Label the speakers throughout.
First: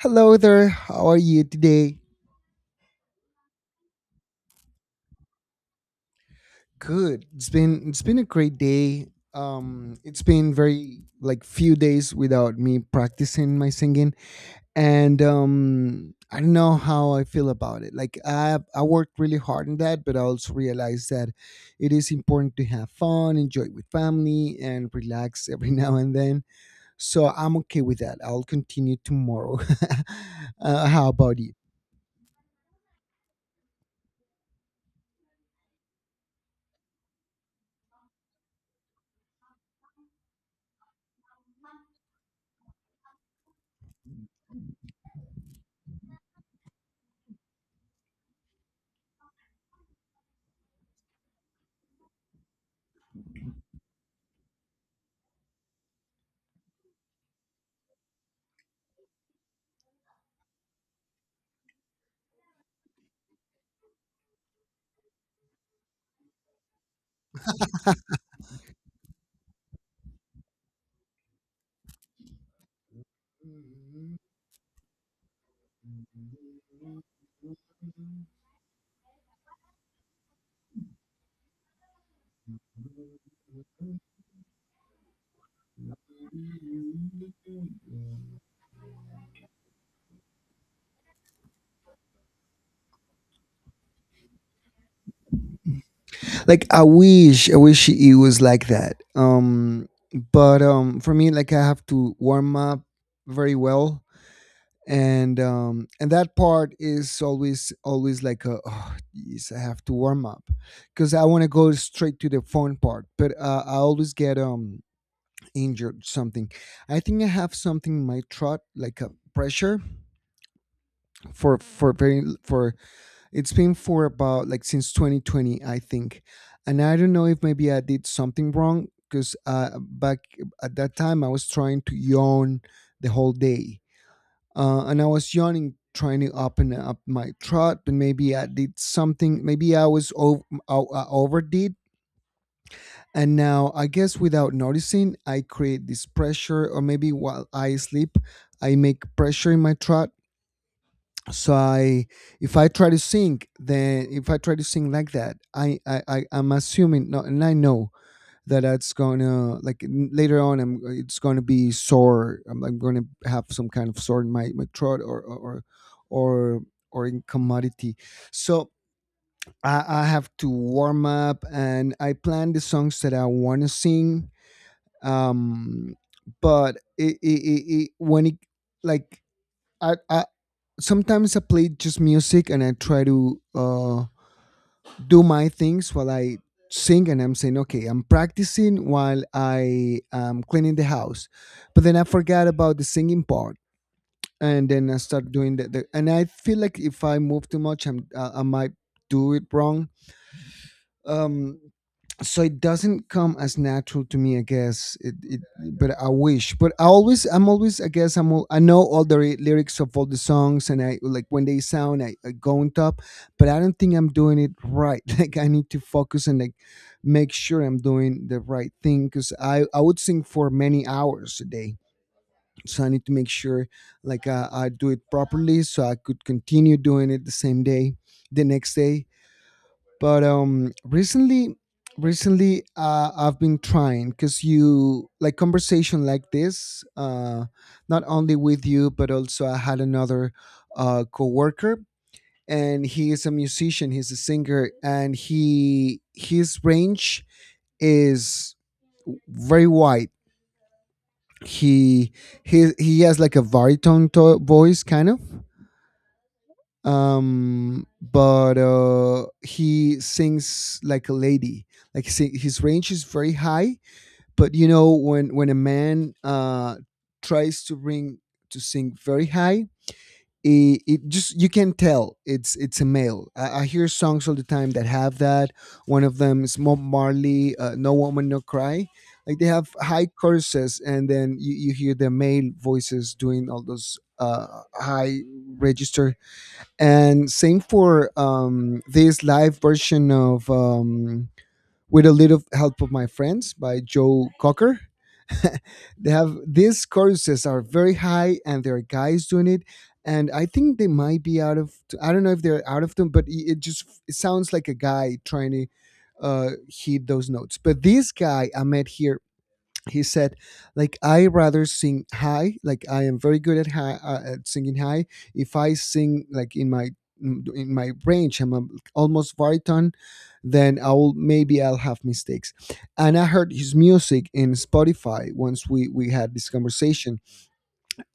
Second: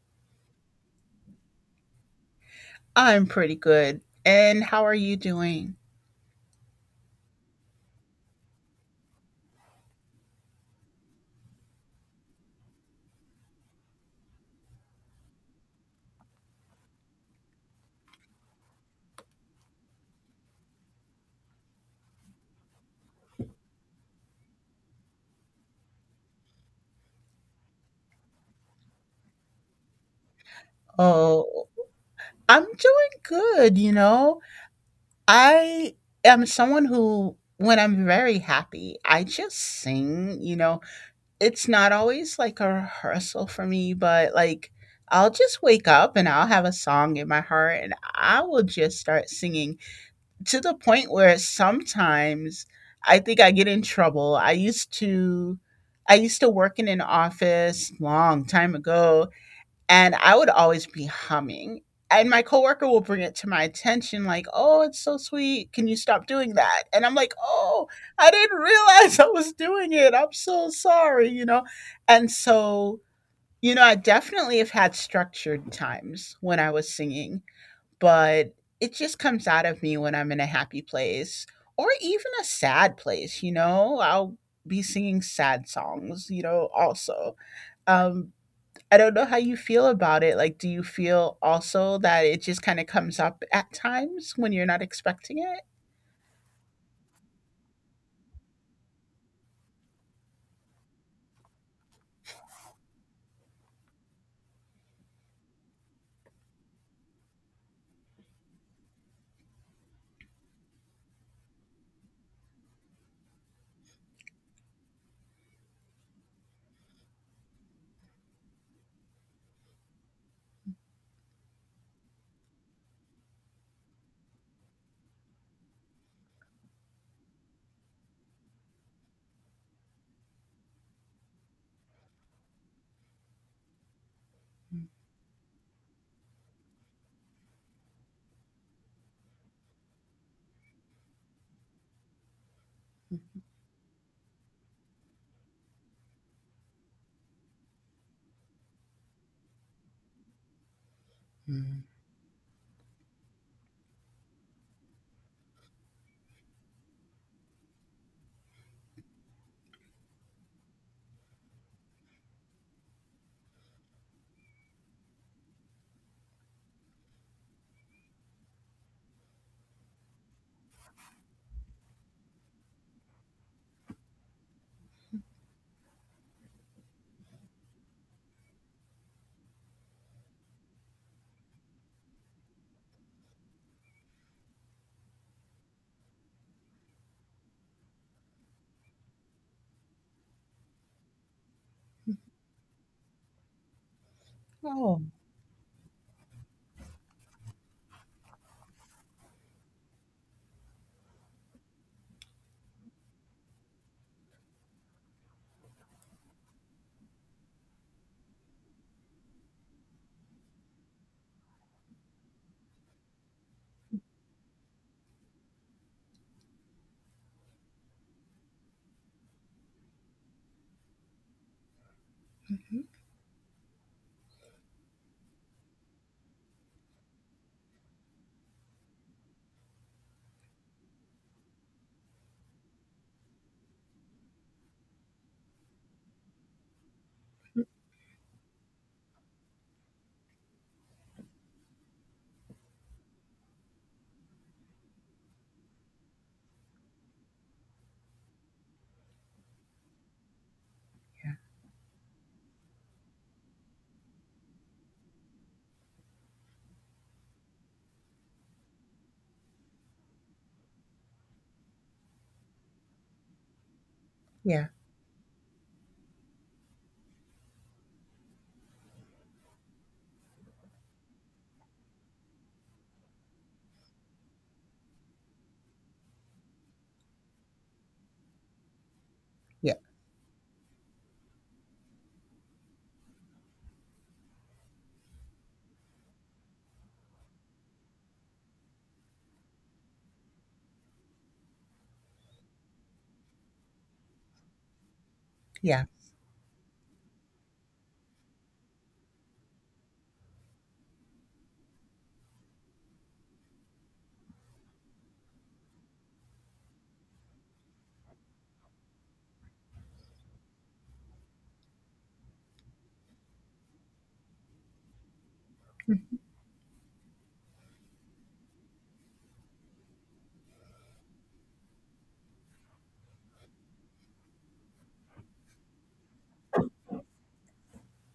Speaker 1: Hello there. How are you today?
Speaker 2: I'm pretty good. And how are you doing?
Speaker 1: Good. It's been a great day. It's been very like few days without me practicing my singing and I don't know how I feel about it. Like I worked really hard on that, but I also realized that it is important to have fun, enjoy with family and relax every now and then. So I'm okay with that. I'll continue tomorrow. How about you?
Speaker 2: Oh, I'm doing good, you know. I am someone who when I'm very happy, I just sing, you know. It's not always like a rehearsal for me, but like I'll just wake up and I'll have a song in my heart and I will just start singing to the point where sometimes I think I get in trouble. I used to work in an office long time ago, and I would always be humming. And my coworker will bring it to my attention, like, "Oh, it's so sweet. Can you stop doing that?" And I'm like, "Oh, I didn't realize I was doing it. I'm so sorry," you know. And so, you know, I definitely have had structured times when I was singing, but it just comes out of me when I'm in a happy place or even a sad place, you know. I'll be singing sad songs, you know, also. Um, I don't know how you feel about it. Like, do you feel also that it just kind of comes up at times when you're not expecting it?
Speaker 1: Like I wish it was like that. But for me, like, I have to warm up very well. And that part is always always like, a, oh yes, I have to warm up because I want to go straight to the phone part. But I always get injured something. I think I have something in my throat, like a pressure for it's been for about like since 2020, I think. And I don't know if maybe I did something wrong because back at that time I was trying to yawn the whole day. And I was yawning trying to open up my throat, but maybe I did something. Maybe I was over, I overdid. And now I guess without noticing, I create this pressure, or maybe while I sleep, I make pressure in my throat. So
Speaker 2: Mhm.
Speaker 1: I if I try to sing, then if I try to sing like that, I'm assuming no, and I know that it's gonna like later on I'm it's gonna be sore. I'm gonna have some kind of sore in my throat or or in commodity. So I have to warm up and I plan the songs that I want to sing. Um but it, it, it, it when it, like, I sometimes I play just music and I try to do my things while I sing, and I'm saying, okay, I'm practicing while I am cleaning the house. But then I forgot about the singing part, and then I
Speaker 2: Oh,
Speaker 1: start doing the and I feel like if I move too much, I might do it wrong. Um, so it doesn't come as natural to me, I guess. It but I wish but I always I'm always I guess I'm all, I know all the lyrics of all the songs, and I like when they sound, I go on top. But I don't think I'm doing it right. Like, I need to focus and like make sure I'm doing the right thing, because I would sing for many hours a day.
Speaker 2: mhm.
Speaker 1: So I need to make sure, like, I do it properly so I could continue doing it the same day, the next day. But recently, I've been trying because you like conversation like this. Not only with you, but also I had another coworker, and he is a musician, he's a singer, and he his range is very wide.
Speaker 2: Yeah,
Speaker 1: He he he has like a baritone voice kind of. But he sings like a lady. His range is very high. But, you
Speaker 2: yeah,
Speaker 1: know, when a man tries to bring to sing very high, it just you can tell it's a male. I hear songs all the time that have that. One of them is Bob Marley, No Woman No Cry. Like, they have
Speaker 2: yeah,
Speaker 1: high choruses, and then you hear the male voices doing all those high register. And same for this live version of With a Little Help of My Friends by Joe Cocker.
Speaker 2: yeah,
Speaker 1: They have these choruses are very high, and there are guys doing it, and I think they might be out of, I don't know if they're out of them, but it just it sounds like a guy trying to hit those notes. But this guy I met here, he said, like, I rather sing high, like I am very good at high, at singing high. If I sing like in my, in my range, like, almost baritone, then I'll maybe I'll have mistakes. And I heard his music in Spotify once we had this conversation.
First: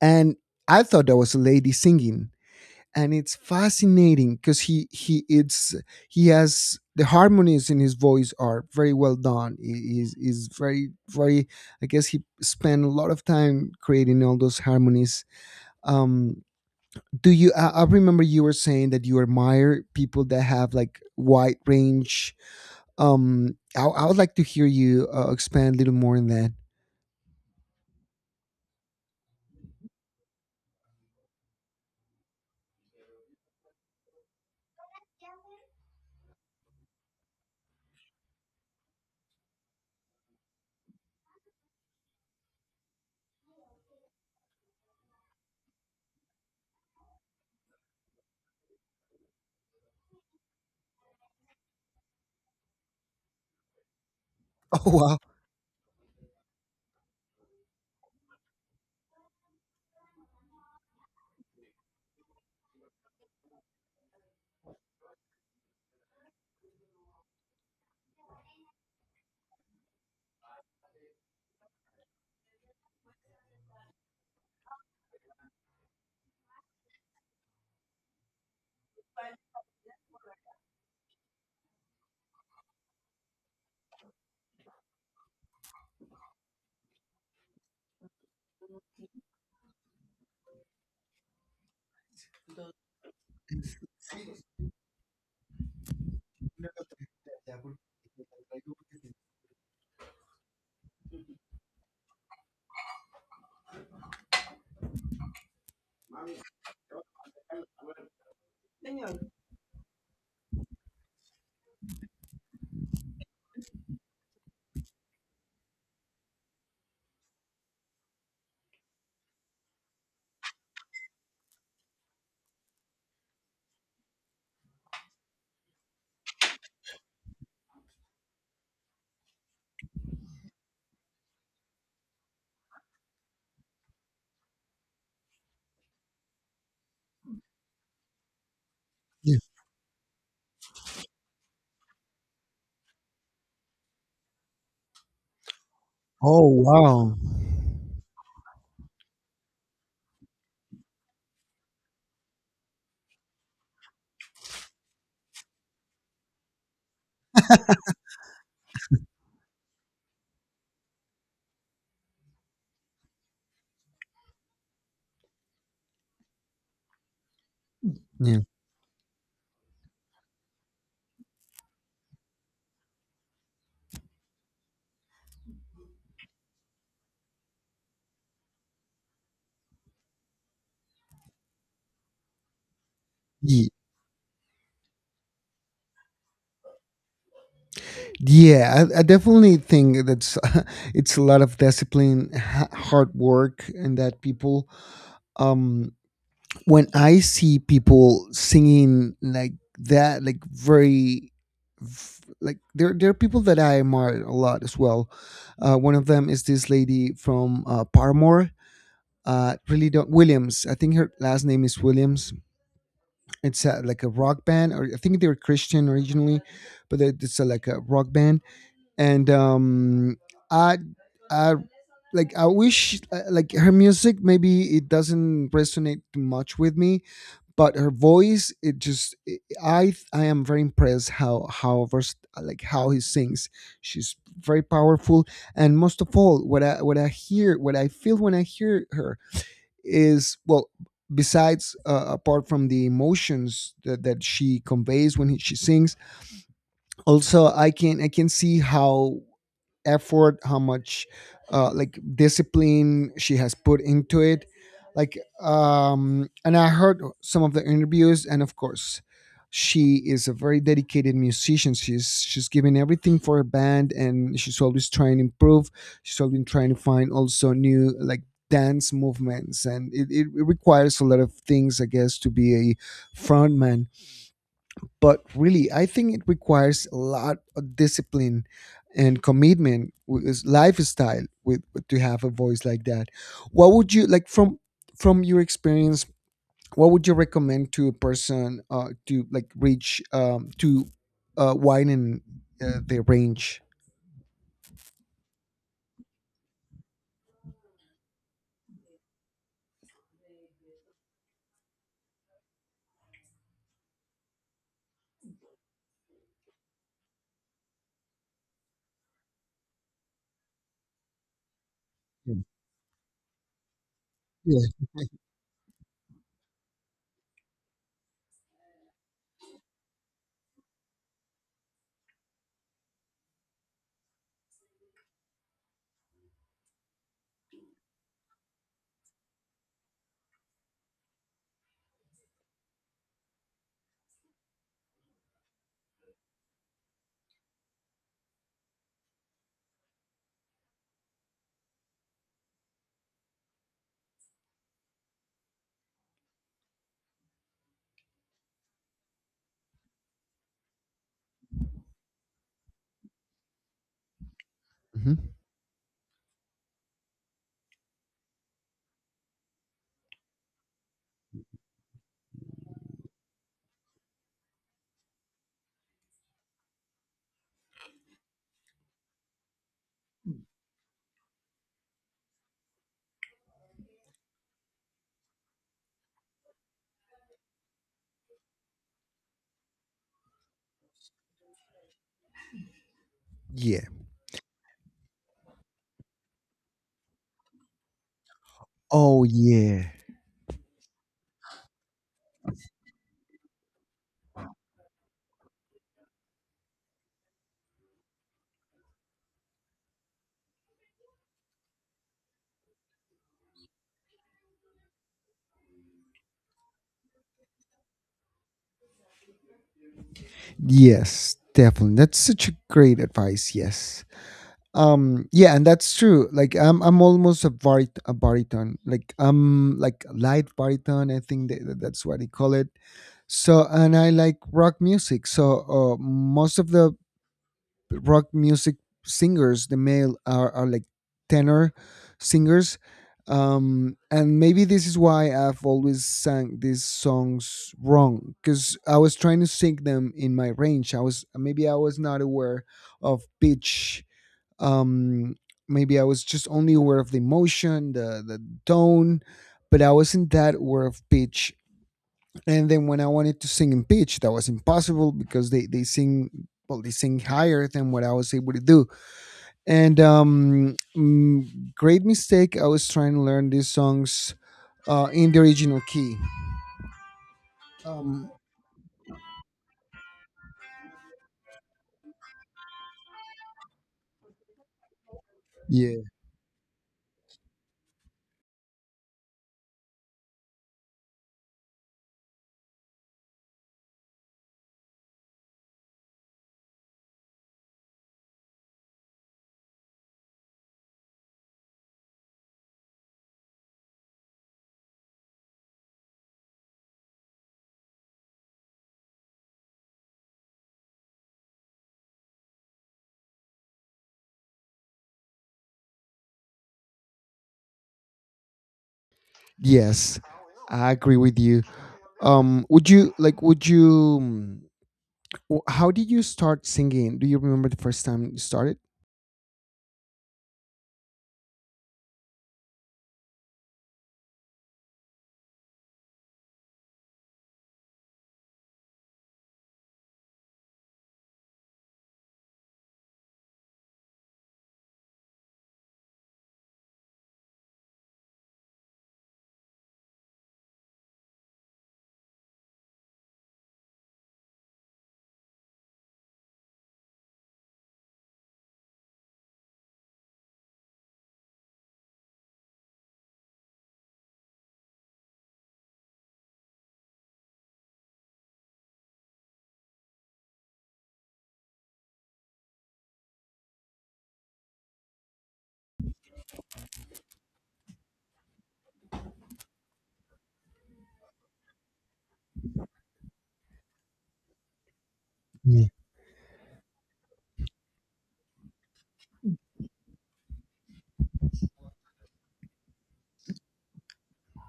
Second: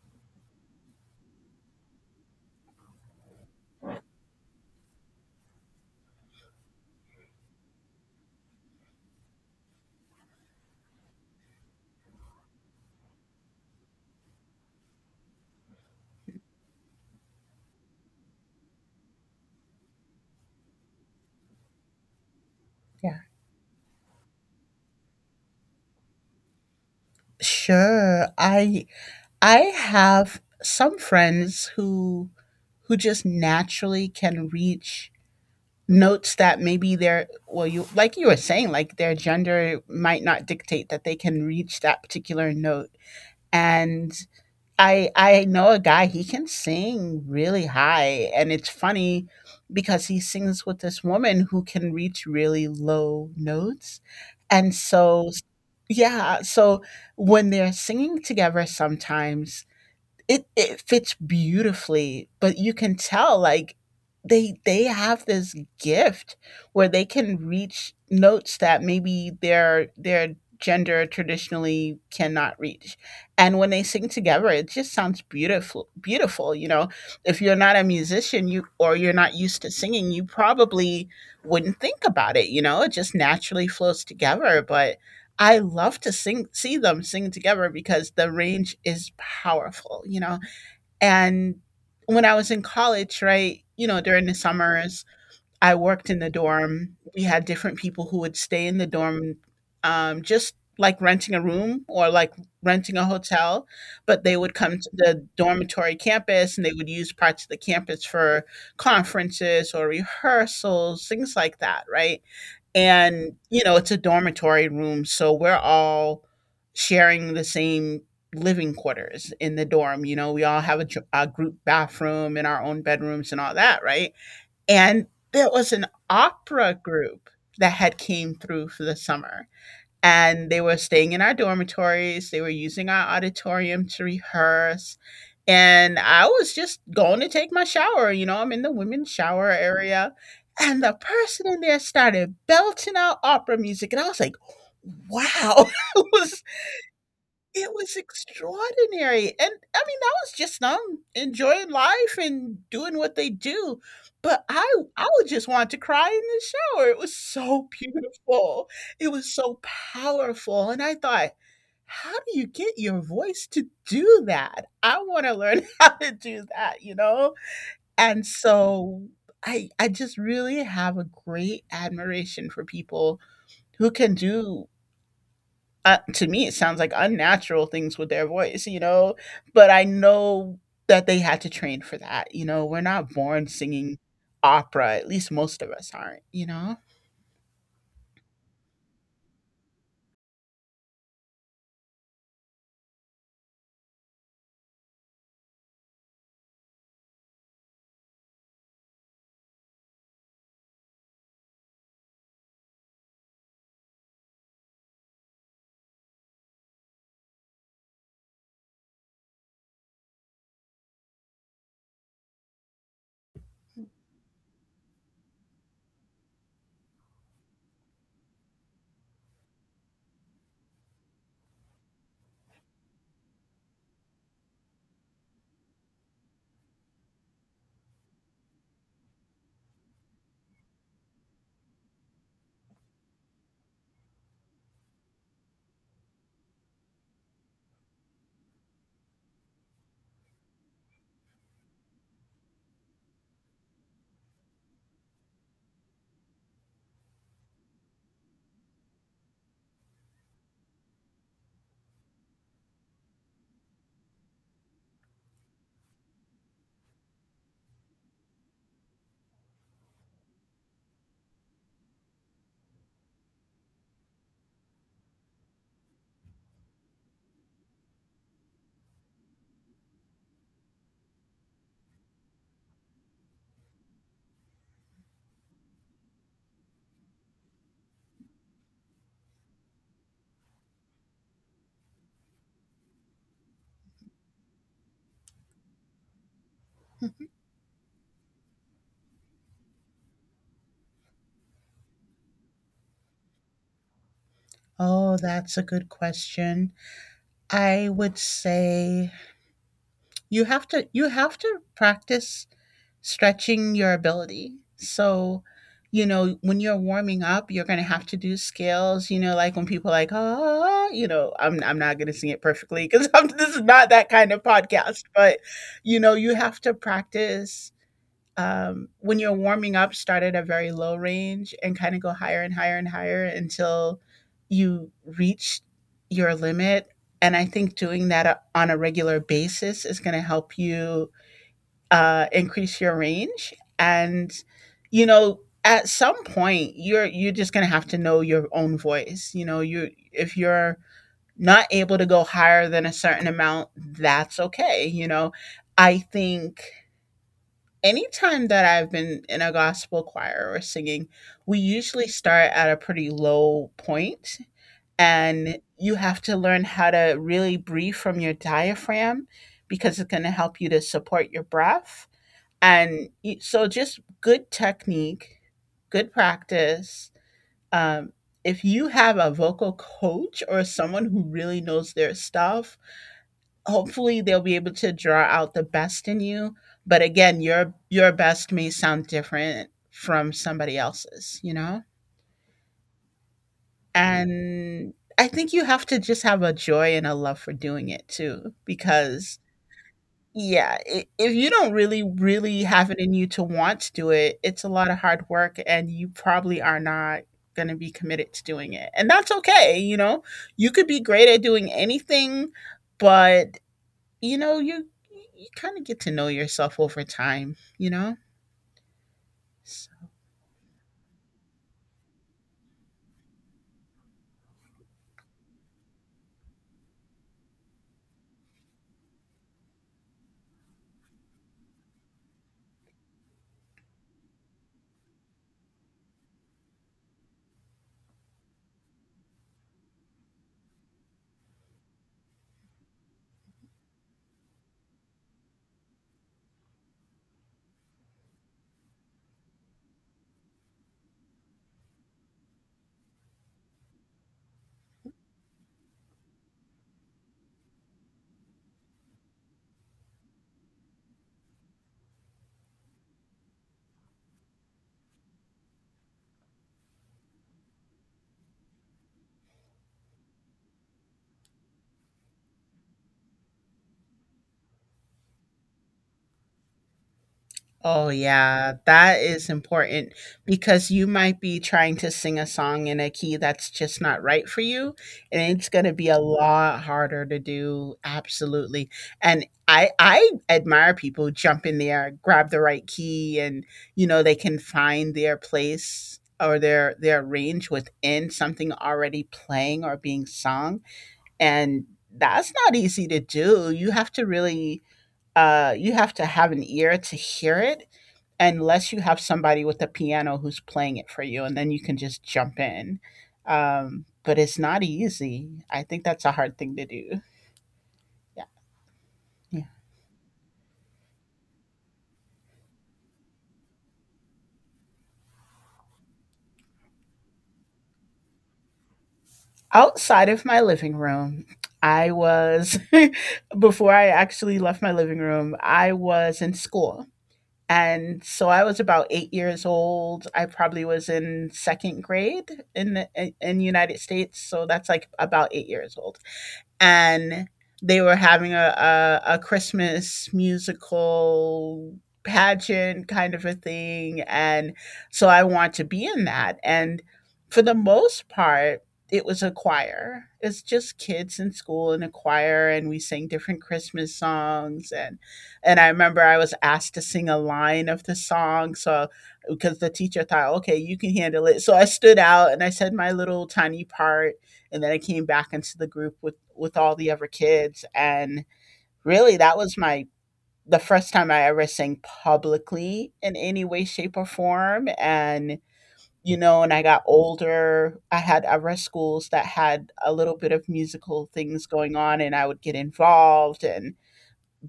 Speaker 1: And I thought that was a lady singing. And it's fascinating because he has the harmonies in his voice are very well done. He is very very. I guess he spent a lot of time creating all those harmonies. Um, do you? I remember you were saying that you admire people that have like wide range.
Speaker 2: yeah.
Speaker 1: I would like to hear you expand a little more on that.
Speaker 2: Sure. I have some friends who just naturally can reach notes that maybe their, well, you like you were saying, like their gender might not dictate that they can reach that particular note. And I know a guy, he can sing really high, and it's funny because he sings with this woman who can reach really low notes. And
Speaker 1: Oh
Speaker 2: so yeah, so when they're singing together sometimes, it fits beautifully, but you can tell like they have this gift where they can reach notes that maybe their gender traditionally cannot reach. And when they sing together, it just sounds beautiful, beautiful, you know? If you're not a musician you or you're not used to singing, you probably wouldn't think about it, you know. It just naturally flows together, but I love to sing see them sing together because the range is powerful, you know? And when I was in college, right, you know, during the summers, I worked in the dorm. We had
Speaker 1: wow!
Speaker 2: different people who would stay in the dorm, just like renting a room or like renting a hotel, but they would come to the dormitory campus and they would use parts of the campus for conferences or rehearsals, things like that, right? And you know, it's a dormitory room, so we're all sharing the same living quarters in the dorm. You know, we all have a group bathroom in our own bedrooms and all that, right? And there was an opera group that had came through for the summer, and they were staying in our dormitories. They were using our auditorium to rehearse. And I was just going to take my shower. You know, I'm in the women's
Speaker 1: Yeah.
Speaker 2: shower area. And the person in there started belting out opera music. And I was like, wow. It was
Speaker 1: Oh wow!
Speaker 2: it was extraordinary, and, I mean, I was just enjoying life and doing what they do, but I would just want to cry in the shower. It was so beautiful, it was so powerful, and I thought, "How do you get your voice to do that? I wanna learn how to do that," you know? And so I just really have a great admiration for people who can do, to me it sounds like unnatural things with their voice, you know. But I know that they had to train for that, you know. We're not born
Speaker 1: Yeah.
Speaker 2: singing opera, at least most of us aren't, you know.
Speaker 1: Yeah, I definitely think that's it's a lot of discipline, hard work, and that people. Um, when I see people singing like that, like, very, like, there are people that I admire a lot as well. One of them is this lady from Paramore. Really don't Williams. I think her last name is Williams. It's like a rock band, or I think they're Christian originally, but it's like a rock band. And I I like I wish, like, her music maybe it doesn't resonate too much with me, but her voice, it just it, I am very impressed how like how he sings. She's very powerful, and most of all, what I, what I hear, what I feel when I hear her is well. Besides, apart from the emotions that she conveys when he, she sings, also I can see how effort how much, like, discipline she has put into it, like. And I heard some of the interviews, and of course, she is a very dedicated musician. She's giving everything for her band, and she's always trying to improve. She's always trying to find also new, like, dance movements. And it requires a lot of things, I guess, to be a frontman. But really, I think it requires a lot of discipline and commitment with this lifestyle, with to have a voice like that. What would you like from your experience, what would you recommend to a person to like reach to widen their range?
Speaker 2: Oh, that's a good question. I would say you have to, you have to practice stretching your ability. So, you know, when you're warming up, you're gonna have to do scales. You know, like when people are like, oh, you know, I'm not gonna sing it perfectly because this is not that kind of
Speaker 1: Yeah.
Speaker 2: podcast. But you know, you have to practice, when you're warming up, start at a very low range and kind of go higher and higher and higher until you reach your limit. And I think doing that on a regular basis is going to help you increase your range. And you know, at some point, you're just going to have to know your own voice. You know, you if you're not able to go higher than a certain amount, that's okay. You know, I think anytime that I've been in a gospel choir or singing, we usually start at a pretty low point,
Speaker 1: Mhm.
Speaker 2: and you have to learn how to really breathe from your diaphragm because it's going to help you to support your breath. And so just good technique, good practice. Um if you have a vocal coach or someone who really knows their stuff, hopefully they'll be able to draw out the best in you. But again, your best may sound different from somebody else's, you know.
Speaker 1: Yeah.
Speaker 2: And I think you have to just have a joy and a love for doing it too,
Speaker 1: Oh
Speaker 2: because
Speaker 1: yeah.
Speaker 2: yeah, if you don't really have it in you to want to do it, it's a lot of hard work and you probably are not going to be committed to doing it, and that's okay, you know. You could be great at doing anything, but you know, you kind of get to know yourself over time, you know? S-
Speaker 1: Yes, definitely, that's such a great advice. Yes. Yeah, and that's true. Like, I'm almost a a baritone, like I'm like a light baritone, I think that's what they call it. So, and I like rock music, so, most of the rock music singers, the male, are like tenor singers. And maybe this is why I've always sang these songs wrong, because I was trying to sing them in my range. I was Maybe I was not aware of pitch. um Maybe I was just only aware of the emotion, the tone, but I wasn't that aware of pitch. And then when I wanted to sing in pitch, that was impossible because they sing well, they sing higher than what I was able to do. Great mistake. I was trying to learn these songs in the original key.
Speaker 2: Oh
Speaker 1: um
Speaker 2: yeah, that is important because you might be trying to sing a song in a key that's just not right for you, and it's going to
Speaker 1: yeah.
Speaker 2: be a lot harder to do, absolutely. And I admire people who jump in there, grab the right key, and you know, they can find their place or their range within something already playing or being sung. And that's not easy to do. You have to really, you have to have an ear to hear it, unless you have somebody with a piano who's playing it for you and then you can just jump in. But it's not easy. I think that's a hard thing to do. Yeah, yeah.
Speaker 1: Yes, I agree with you. Would you like, would you, how did you start singing? Do you remember the first time you started?
Speaker 2: Outside of my living room I was, before I actually left my living room I was in school. And so I was about 8 years old. I probably was in second grade in the in United States. So that's like about 8 years old, and they were having a Christmas musical pageant kind of a thing. And so I want to be in that. And for the most part, it was a choir. It's just kids in school in a choir, and we sang different Christmas songs. And I remember I was asked to sing a line of the song, so because the teacher thought, okay, you can handle it. So I stood out and I said my little tiny part, and then I came back into the group with all the other kids. And really, that was my the first time I ever sang publicly in any way, shape or form. And
Speaker 1: Yeah.
Speaker 2: you know, and I got older, I had other schools that had a little bit of musical things going on and I would get involved. And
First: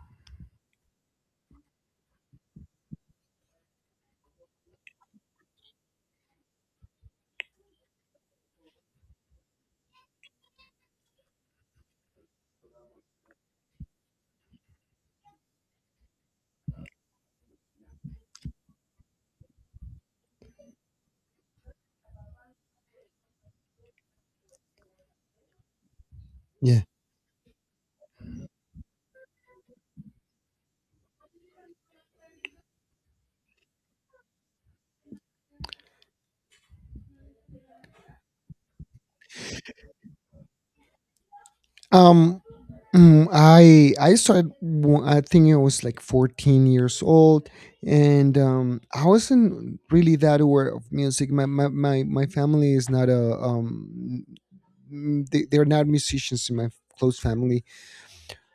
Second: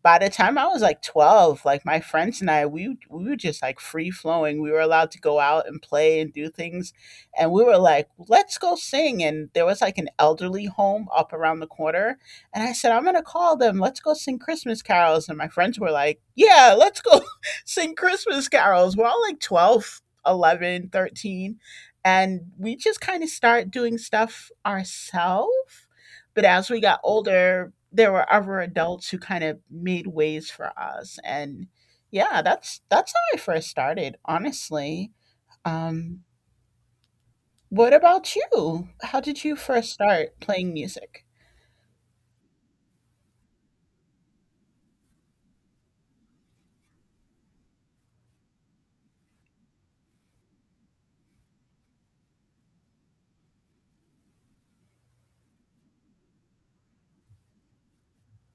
Speaker 2: by the time I was like 12, like my friends and I, we were just like free flowing. We were allowed to go out and play and do things. And we were like, let's go sing. And there was like an elderly home up around the corner. And I said, I'm going to call them. Let's go sing Christmas carols. And my friends were like, yeah, let's go sing Christmas carols. We're all like 12, 11, 13. And we just kind of start doing stuff ourselves, but as
Speaker 1: Yeah.
Speaker 2: we got older, there were other adults who kind of made ways for us. And yeah, that's how I first started, honestly. Um, what about you? How did you first start playing music?
Speaker 1: Um, I started. I think I was like 14 years old, and I wasn't really that aware of music. My family is not a, they're not musicians in my close family.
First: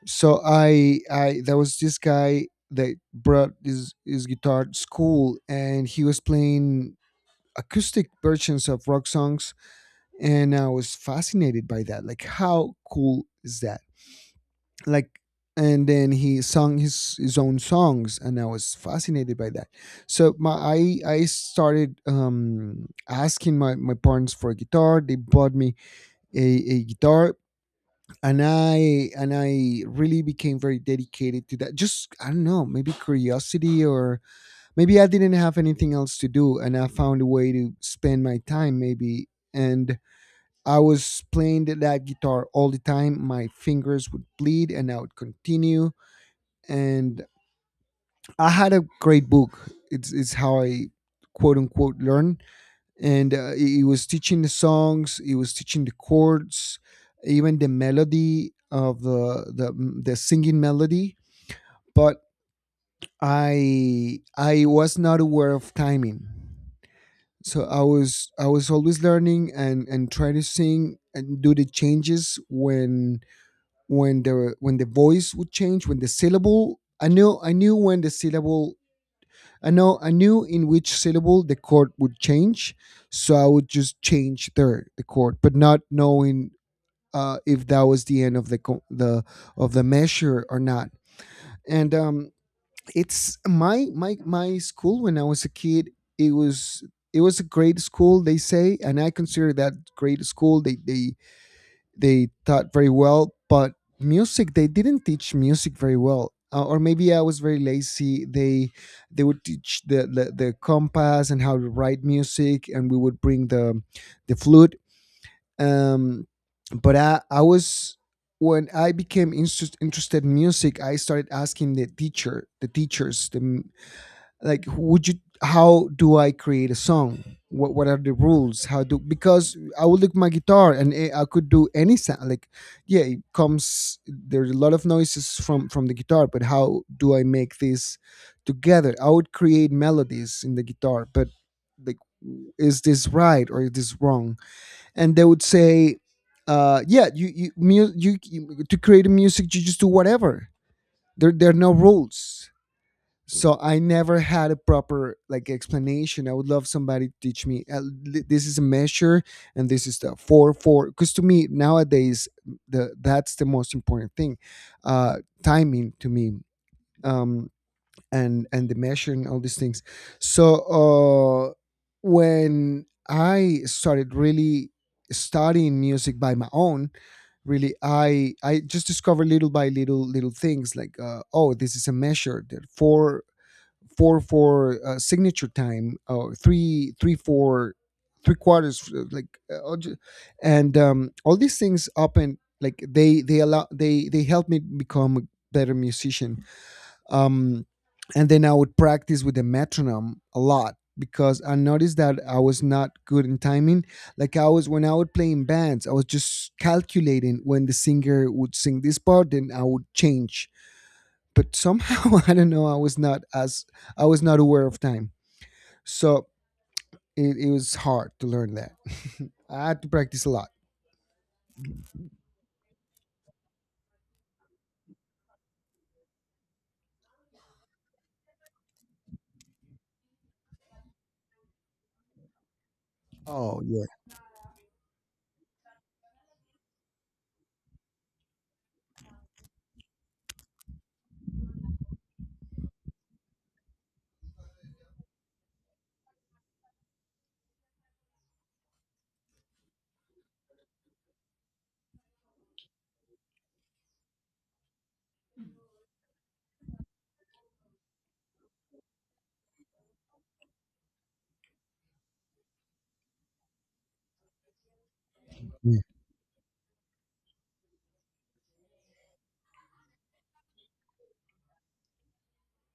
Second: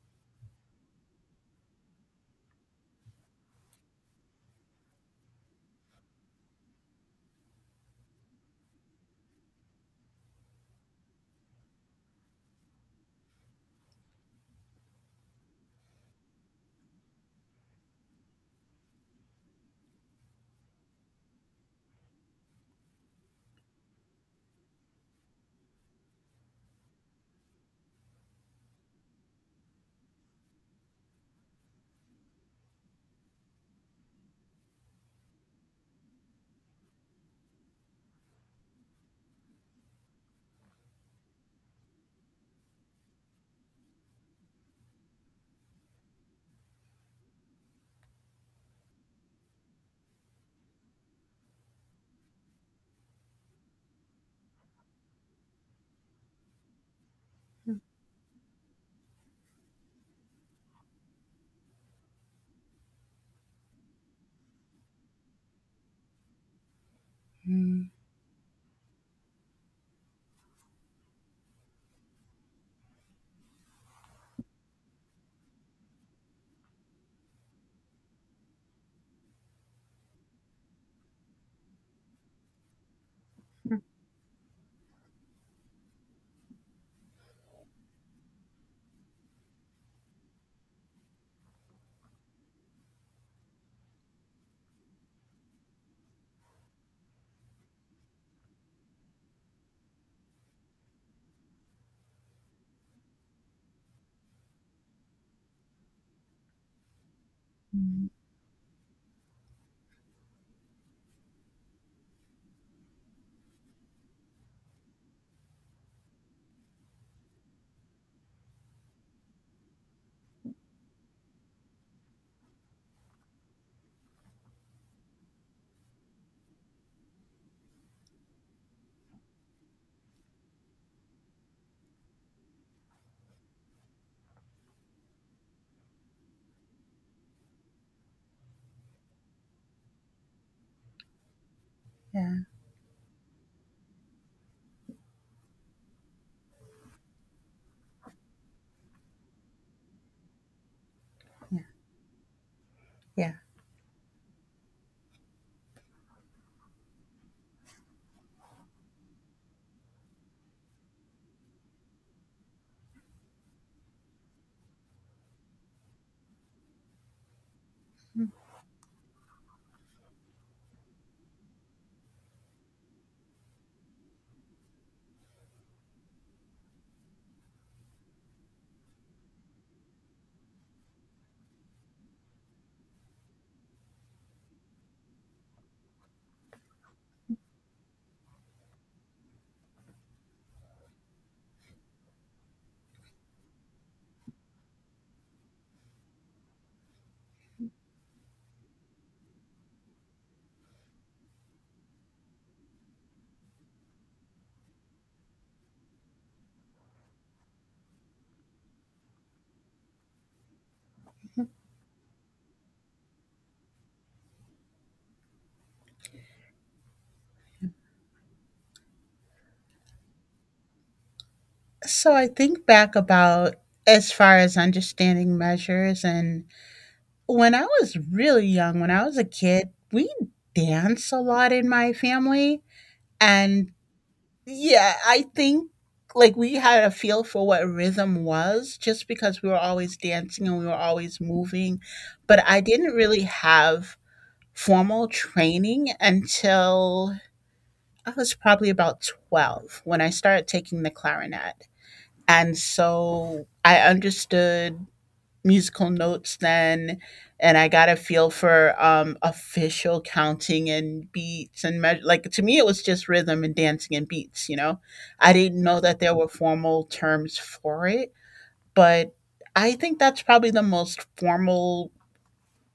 Speaker 1: So I there was this guy that brought his guitar to school, and he was playing acoustic versions of rock songs, and I was fascinated by that. Like, how cool is that? Like, and then he sung his own songs, and I was fascinated by that. So my I started asking my parents for a guitar. They bought me a guitar. And I really became very dedicated to that. Just, I don't know, maybe curiosity, or maybe I didn't have anything else to do, and I found a way to spend my time, maybe. And I was playing that guitar all the time. My fingers would bleed, and I would continue. And I had a great book. It's how I, quote unquote, learn. And it was teaching the songs, it was teaching the chords, even the melody of the singing melody. But I was not aware of timing. So I
Speaker 2: Mhm.
Speaker 1: was I was always learning and try to sing and do the changes when when the voice would change, when the syllable I knew when the syllable I know I knew in which syllable the chord would change, so I would just change the chord, but not knowing, if that was the end of the co- the of the measure or not. And It's my school when I was a kid. It was— it was a great school, they say, and I consider that great school. They taught very well, but music, they didn't teach music very well. Or maybe I was very
Speaker 2: Mhm.
Speaker 1: lazy. They would teach the compass and how to write music, and we would bring the flute. um but I was— when I became interested in music, I started asking the teacher the teachers the, like, would you— how do I create a song? What are the rules? How do— because I would look my guitar, and I could do any sound, like, yeah, it comes. There's a lot of noises from the guitar, but how do I make this together? I would create melodies in the guitar, but like,
Speaker 2: Yeah,
Speaker 1: is this right or is this wrong? And they would say, yeah, you, mu- you- to create a music, you just do whatever. There are
Speaker 2: yeah,
Speaker 1: no rules.
Speaker 2: yeah.
Speaker 1: So I never had a proper, like, explanation. I would love somebody to teach me. This is a measure, and this is the four four. Because to me nowadays, the that's the most important thing. Timing, to me. um, and the measure, and all these things. So, when I started really studying music by my own, really, I just discovered little by little, little things, like, oh, this is a measure, there are four four for, signature time, or three three four three quarters, and all these things open, like, they allow they help me become a better musician. um and then I would practice with the metronome a lot, because I noticed that I was not good in timing. Like, I was— when I would play in bands, I was just calculating when the singer would sing this part, then I would change,
Speaker 2: Mhm.
Speaker 1: but somehow I don't know, I was not as— I was not aware of time, so it was hard to learn that. I had to practice a lot.
Speaker 2: So I think back about, as far as understanding measures and when I was really young, when I was a kid, we danced a lot in my family.
Speaker 1: Oh
Speaker 2: And
Speaker 1: yeah.
Speaker 2: yeah, I think like we had a feel for what rhythm was just because we were always dancing and we were always moving, but I didn't really have formal training until I was probably about 12 when I started taking the clarinet. And so I understood musical notes then, and I got a feel for official counting and beats and measure. Like to me it was just rhythm and dancing and beats, you know. I didn't know that there were formal terms for it, but I think that's probably the most formal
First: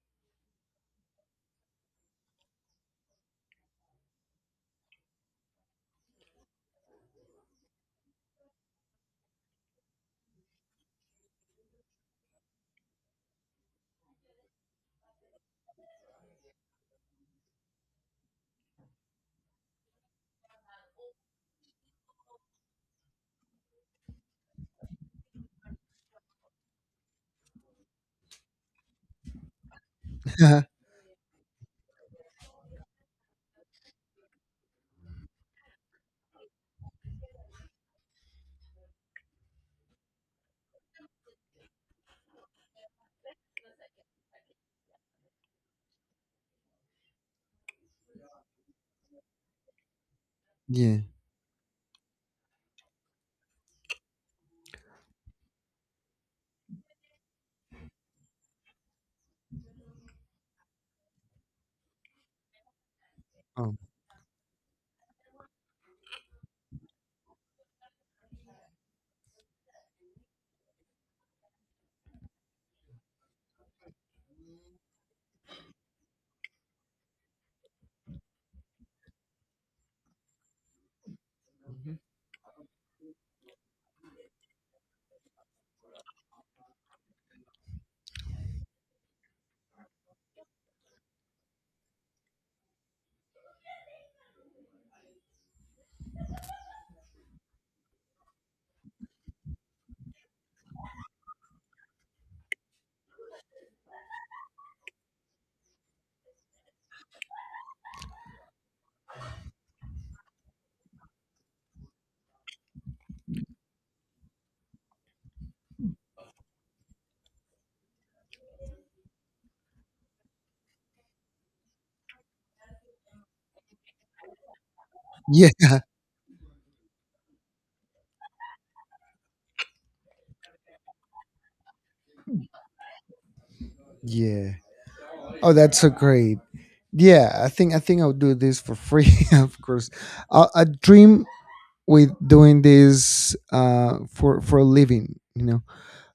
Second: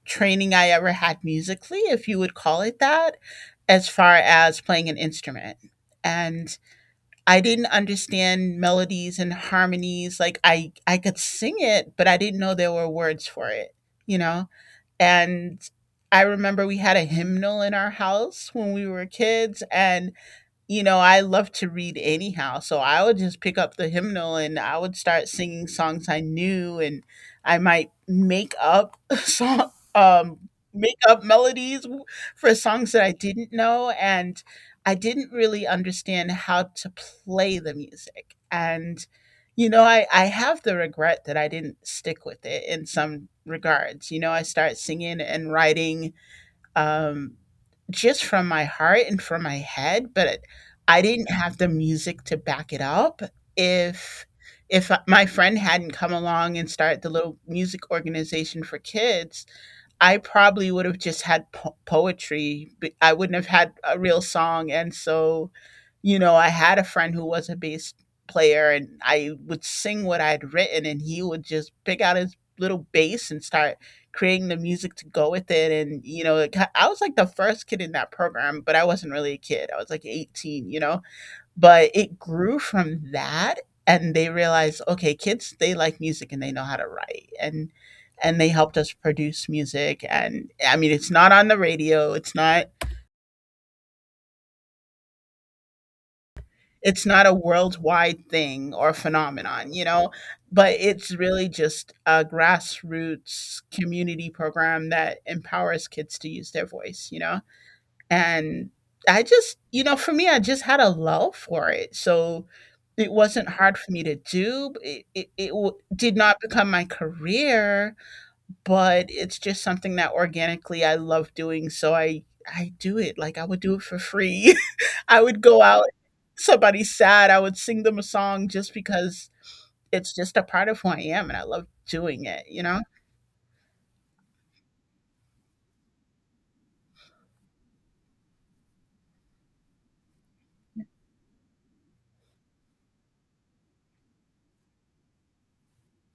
Speaker 2: training I ever had musically, if you would call it that, as far as playing an instrument. And I didn't understand melodies and harmonies, like, I could sing it, but I didn't know there were words for it, you know? And I remember we had a hymnal in our house when we were kids, and I love to read anyhow. So I would just pick up the hymnal and I would start singing songs I knew, and I might make up song,
Speaker 1: Yeah.
Speaker 2: make up melodies for songs that I didn't know, and I didn't really understand how to play the music. And I have the regret that I didn't stick with it in some regards. You know, I start singing and writing um, just from my heart and from my head, but
Speaker 1: Yeah.
Speaker 2: I didn't have the music to back it up. If if my friend hadn't come along and started the little music organization for kids, I probably would have just had poetry. But I wouldn't have had
Speaker 1: um,
Speaker 2: a real song. And so, you know, I had a friend who was a bass player and I would sing what I'd written and he would just pick out his little bass and start creating the music to go with it. And, you know, I was like the first kid in that program, but I wasn't really a kid. I was like 18, you know? But it grew from that and they realized, okay, kids they like music and they know how to write and they helped us produce music, and I mean it's not on the radio, it's not a worldwide thing or phenomenon, you know, but it's really just a grassroots community program that empowers kids to use their voice, you know? And I just, you know, for me, I just had a love for it. So it wasn't hard for me to do. Did not become my career, but it's just something that organically I love doing. So I do it like I would do it for free. I would
Speaker 1: yeah.
Speaker 2: go out, somebody's sad, I would sing them a song just because it's just a part of who I am and I love doing it, you know?
Speaker 1: Yeah. Oh, that's so great. Yeah, I think I'll do this for free. Of course, I dream with doing this, for a living. You know.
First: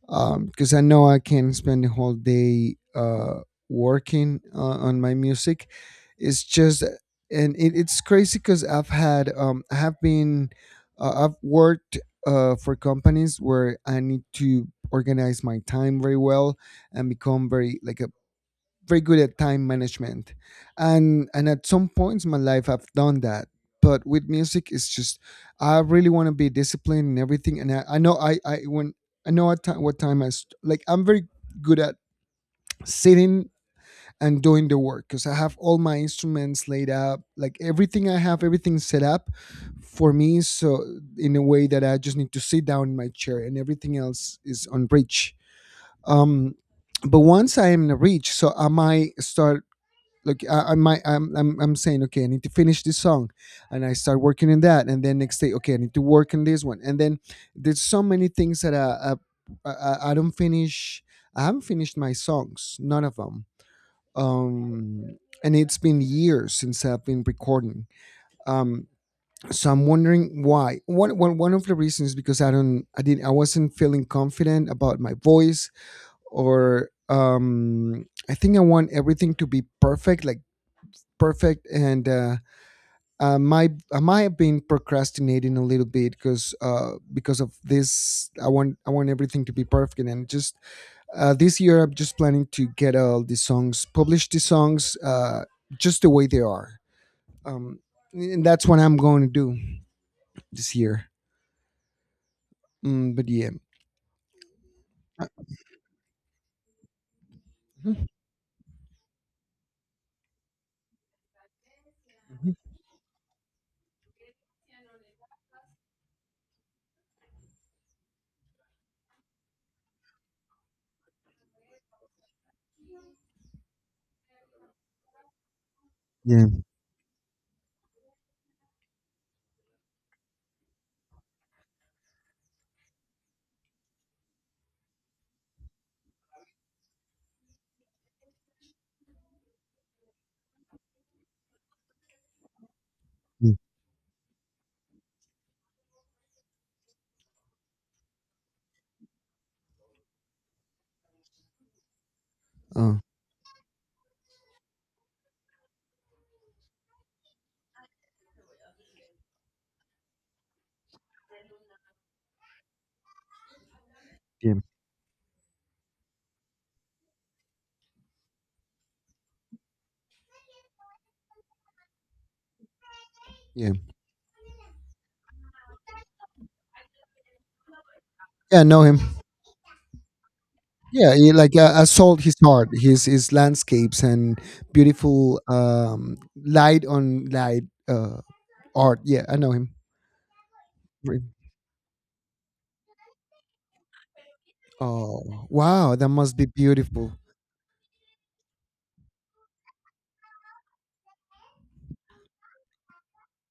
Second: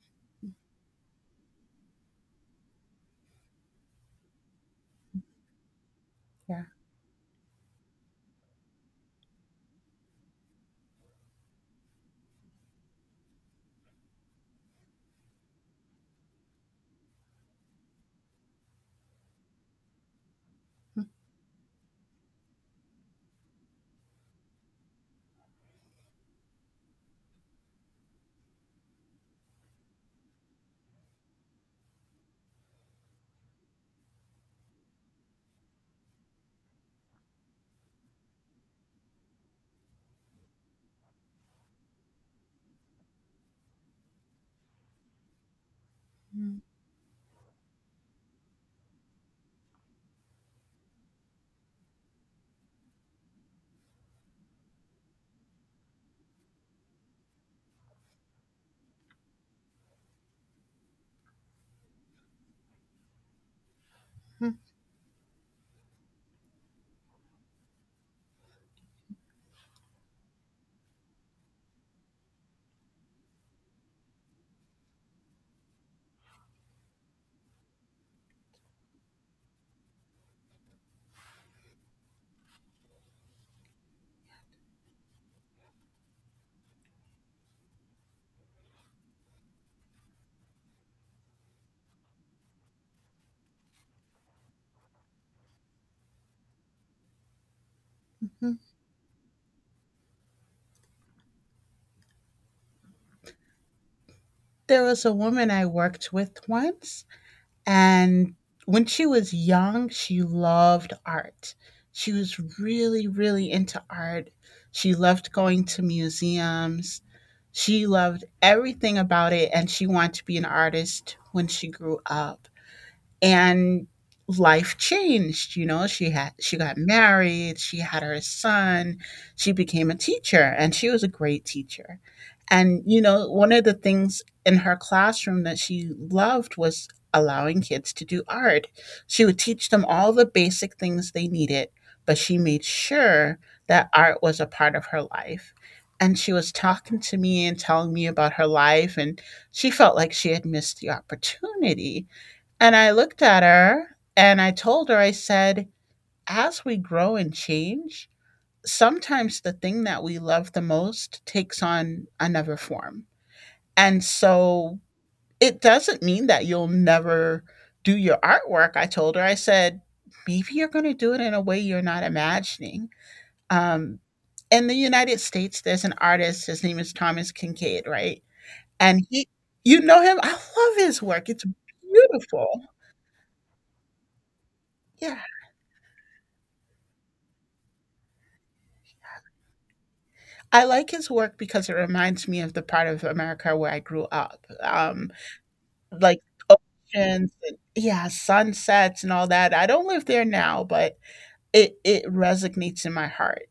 Speaker 1: Because I know I can spend the whole day, working, on my music. It's
Speaker 2: Yeah.
Speaker 1: just— and it's crazy, because I've had, I have been, I've worked, for companies where I need to organize my time very well, and become very, like a— very good at time management, and at some points in my life I've done that. But with music, it's just— I really want to be disciplined and everything, and I know— I when I know what time like, I'm very good at sitting and doing the work, because I have all my instruments laid out, like, everything— I have everything set up for me, so in a way that I just need to sit down in my chair, and everything else is on reach. um
Speaker 2: Mhm.
Speaker 1: but once I am in reach, so I might start, like— I'm saying, okay, I need to finish this song, and I start working on that. And then next day, okay, I need to work on this one. And then there's so many things that I don't finish. I haven't finished my songs, none of them. um and it's been years since I've been recording. um so I'm wondering why. One of the reasons is because I don't I didn't I wasn't feeling confident about my voice, or I think I want everything to be perfect, like perfect. And I might have been procrastinating a little bit, because, because of this, I want everything to be perfect. And just, this year I'm just planning to get all the songs— publish the songs, just the way they are. um, and that's what I'm going to do this year. But yeah.
Speaker 2: There was a woman I worked with once.
Speaker 1: Mhm.
Speaker 2: And when she was young, she loved art. She was
Speaker 1: Mhm.
Speaker 2: really, really into art. She loved going to museums. She loved everything about it, and she wanted to be an artist when she grew up, and life changed. You know,
Speaker 1: Yeah,
Speaker 2: she got married, she had her son, she became a teacher and she was a great teacher. And you know, one of the things in her classroom that she loved was allowing kids to do art. She would teach them all the basic things they needed, but she made sure
Speaker 1: yeah.
Speaker 2: that art was a part of her life. And she was talking to me and telling me about her life, and she felt like she had missed the opportunity. And I
Speaker 1: Oh
Speaker 2: looked at her and I told her, I said, as we grow and change, sometimes the thing that we love the most takes on another form. And
Speaker 1: yeah,
Speaker 2: so it doesn't mean that you'll never do your artwork. I told her, I said, maybe you're going to do it in a way you're not imagining.
Speaker 1: yeah,
Speaker 2: Um, in the United States, there's an artist, his name is Thomas Kincaid, right?
Speaker 1: yeah, I know him.
Speaker 2: And he, you know him, I love his
Speaker 1: Yeah,
Speaker 2: work.
Speaker 1: he,
Speaker 2: It's
Speaker 1: like, sold his
Speaker 2: beautiful.
Speaker 1: art, his landscapes and
Speaker 2: Yeah.
Speaker 1: beautiful, light on light, uh art. Yeah, I know him.
Speaker 2: I like his
Speaker 1: Re-
Speaker 2: work because it reminds me of the part of America where I grew up.
Speaker 1: oh, wow, that
Speaker 2: Like
Speaker 1: must be beautiful.
Speaker 2: oceans and yeah, sunsets and all that. I don't live there now, but it resonates in my heart.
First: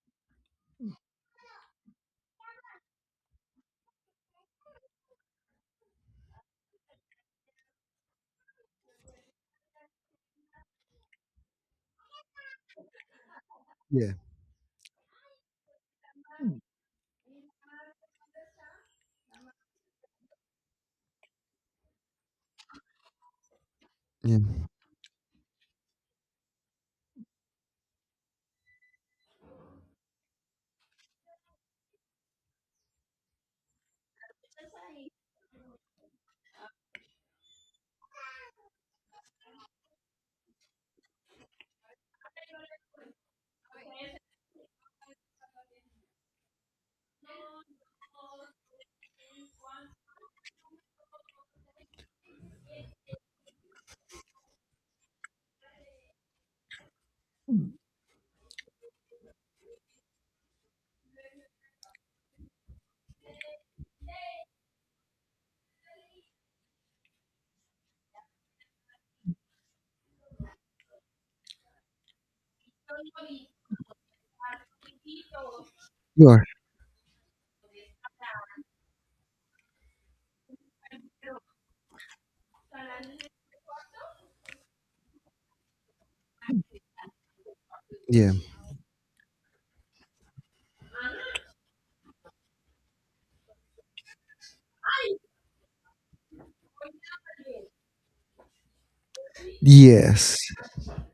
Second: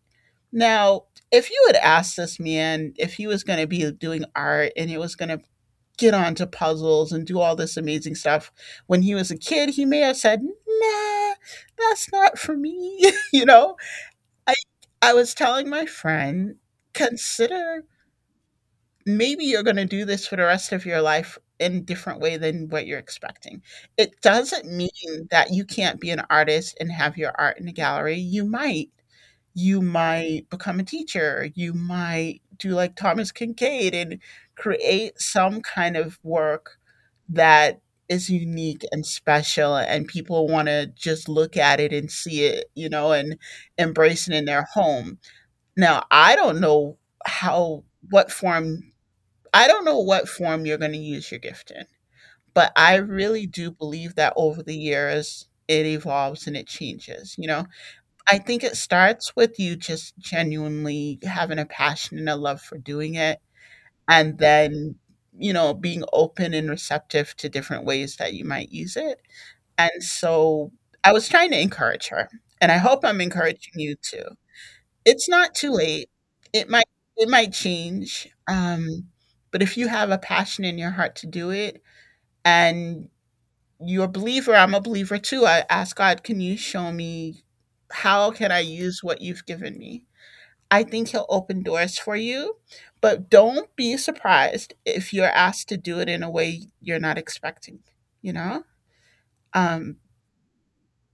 Speaker 2: Now, if you had asked this man if he was going to be doing art and he was going to get onto puzzles and do all this amazing stuff when he was a kid, he may have said, "Nah, that's not for me." You know,
Speaker 1: Yeah.
Speaker 2: I I was telling my friend, consider maybe you're going to do this for the rest of your life in a different way than what you're expecting. It
Speaker 1: Yeah,
Speaker 2: doesn't mean that you can't be an artist and have your art in a gallery. You might. You might become a teacher. You might do like Thomas Kincaid and create some kind of work that is unique and special and people want to just look at it and see it, you know, and embrace it in their home. Now, I don't know how what form, I don't know what form you're going to use your gift in, but I really do believe that over the years it evolves and it changes. You know, I think it starts with you just genuinely having a passion and a love for doing it, and then, you know, being open and receptive to different ways that you might use it. And so I was trying to encourage her, and I hope I'm encouraging you too. It's not too late.
Speaker 1: you are.
Speaker 2: It might it might change, but if you have a passion in your heart to do it and you're a believer, I'm a believer too. I ask God, "Can you show me
Speaker 1: Yeah.
Speaker 2: how can I use what you've given me?" I think he'll open doors for you, but don't be surprised if you're asked to do it in a way you're not expecting, you know? Um,
Speaker 1: Yes.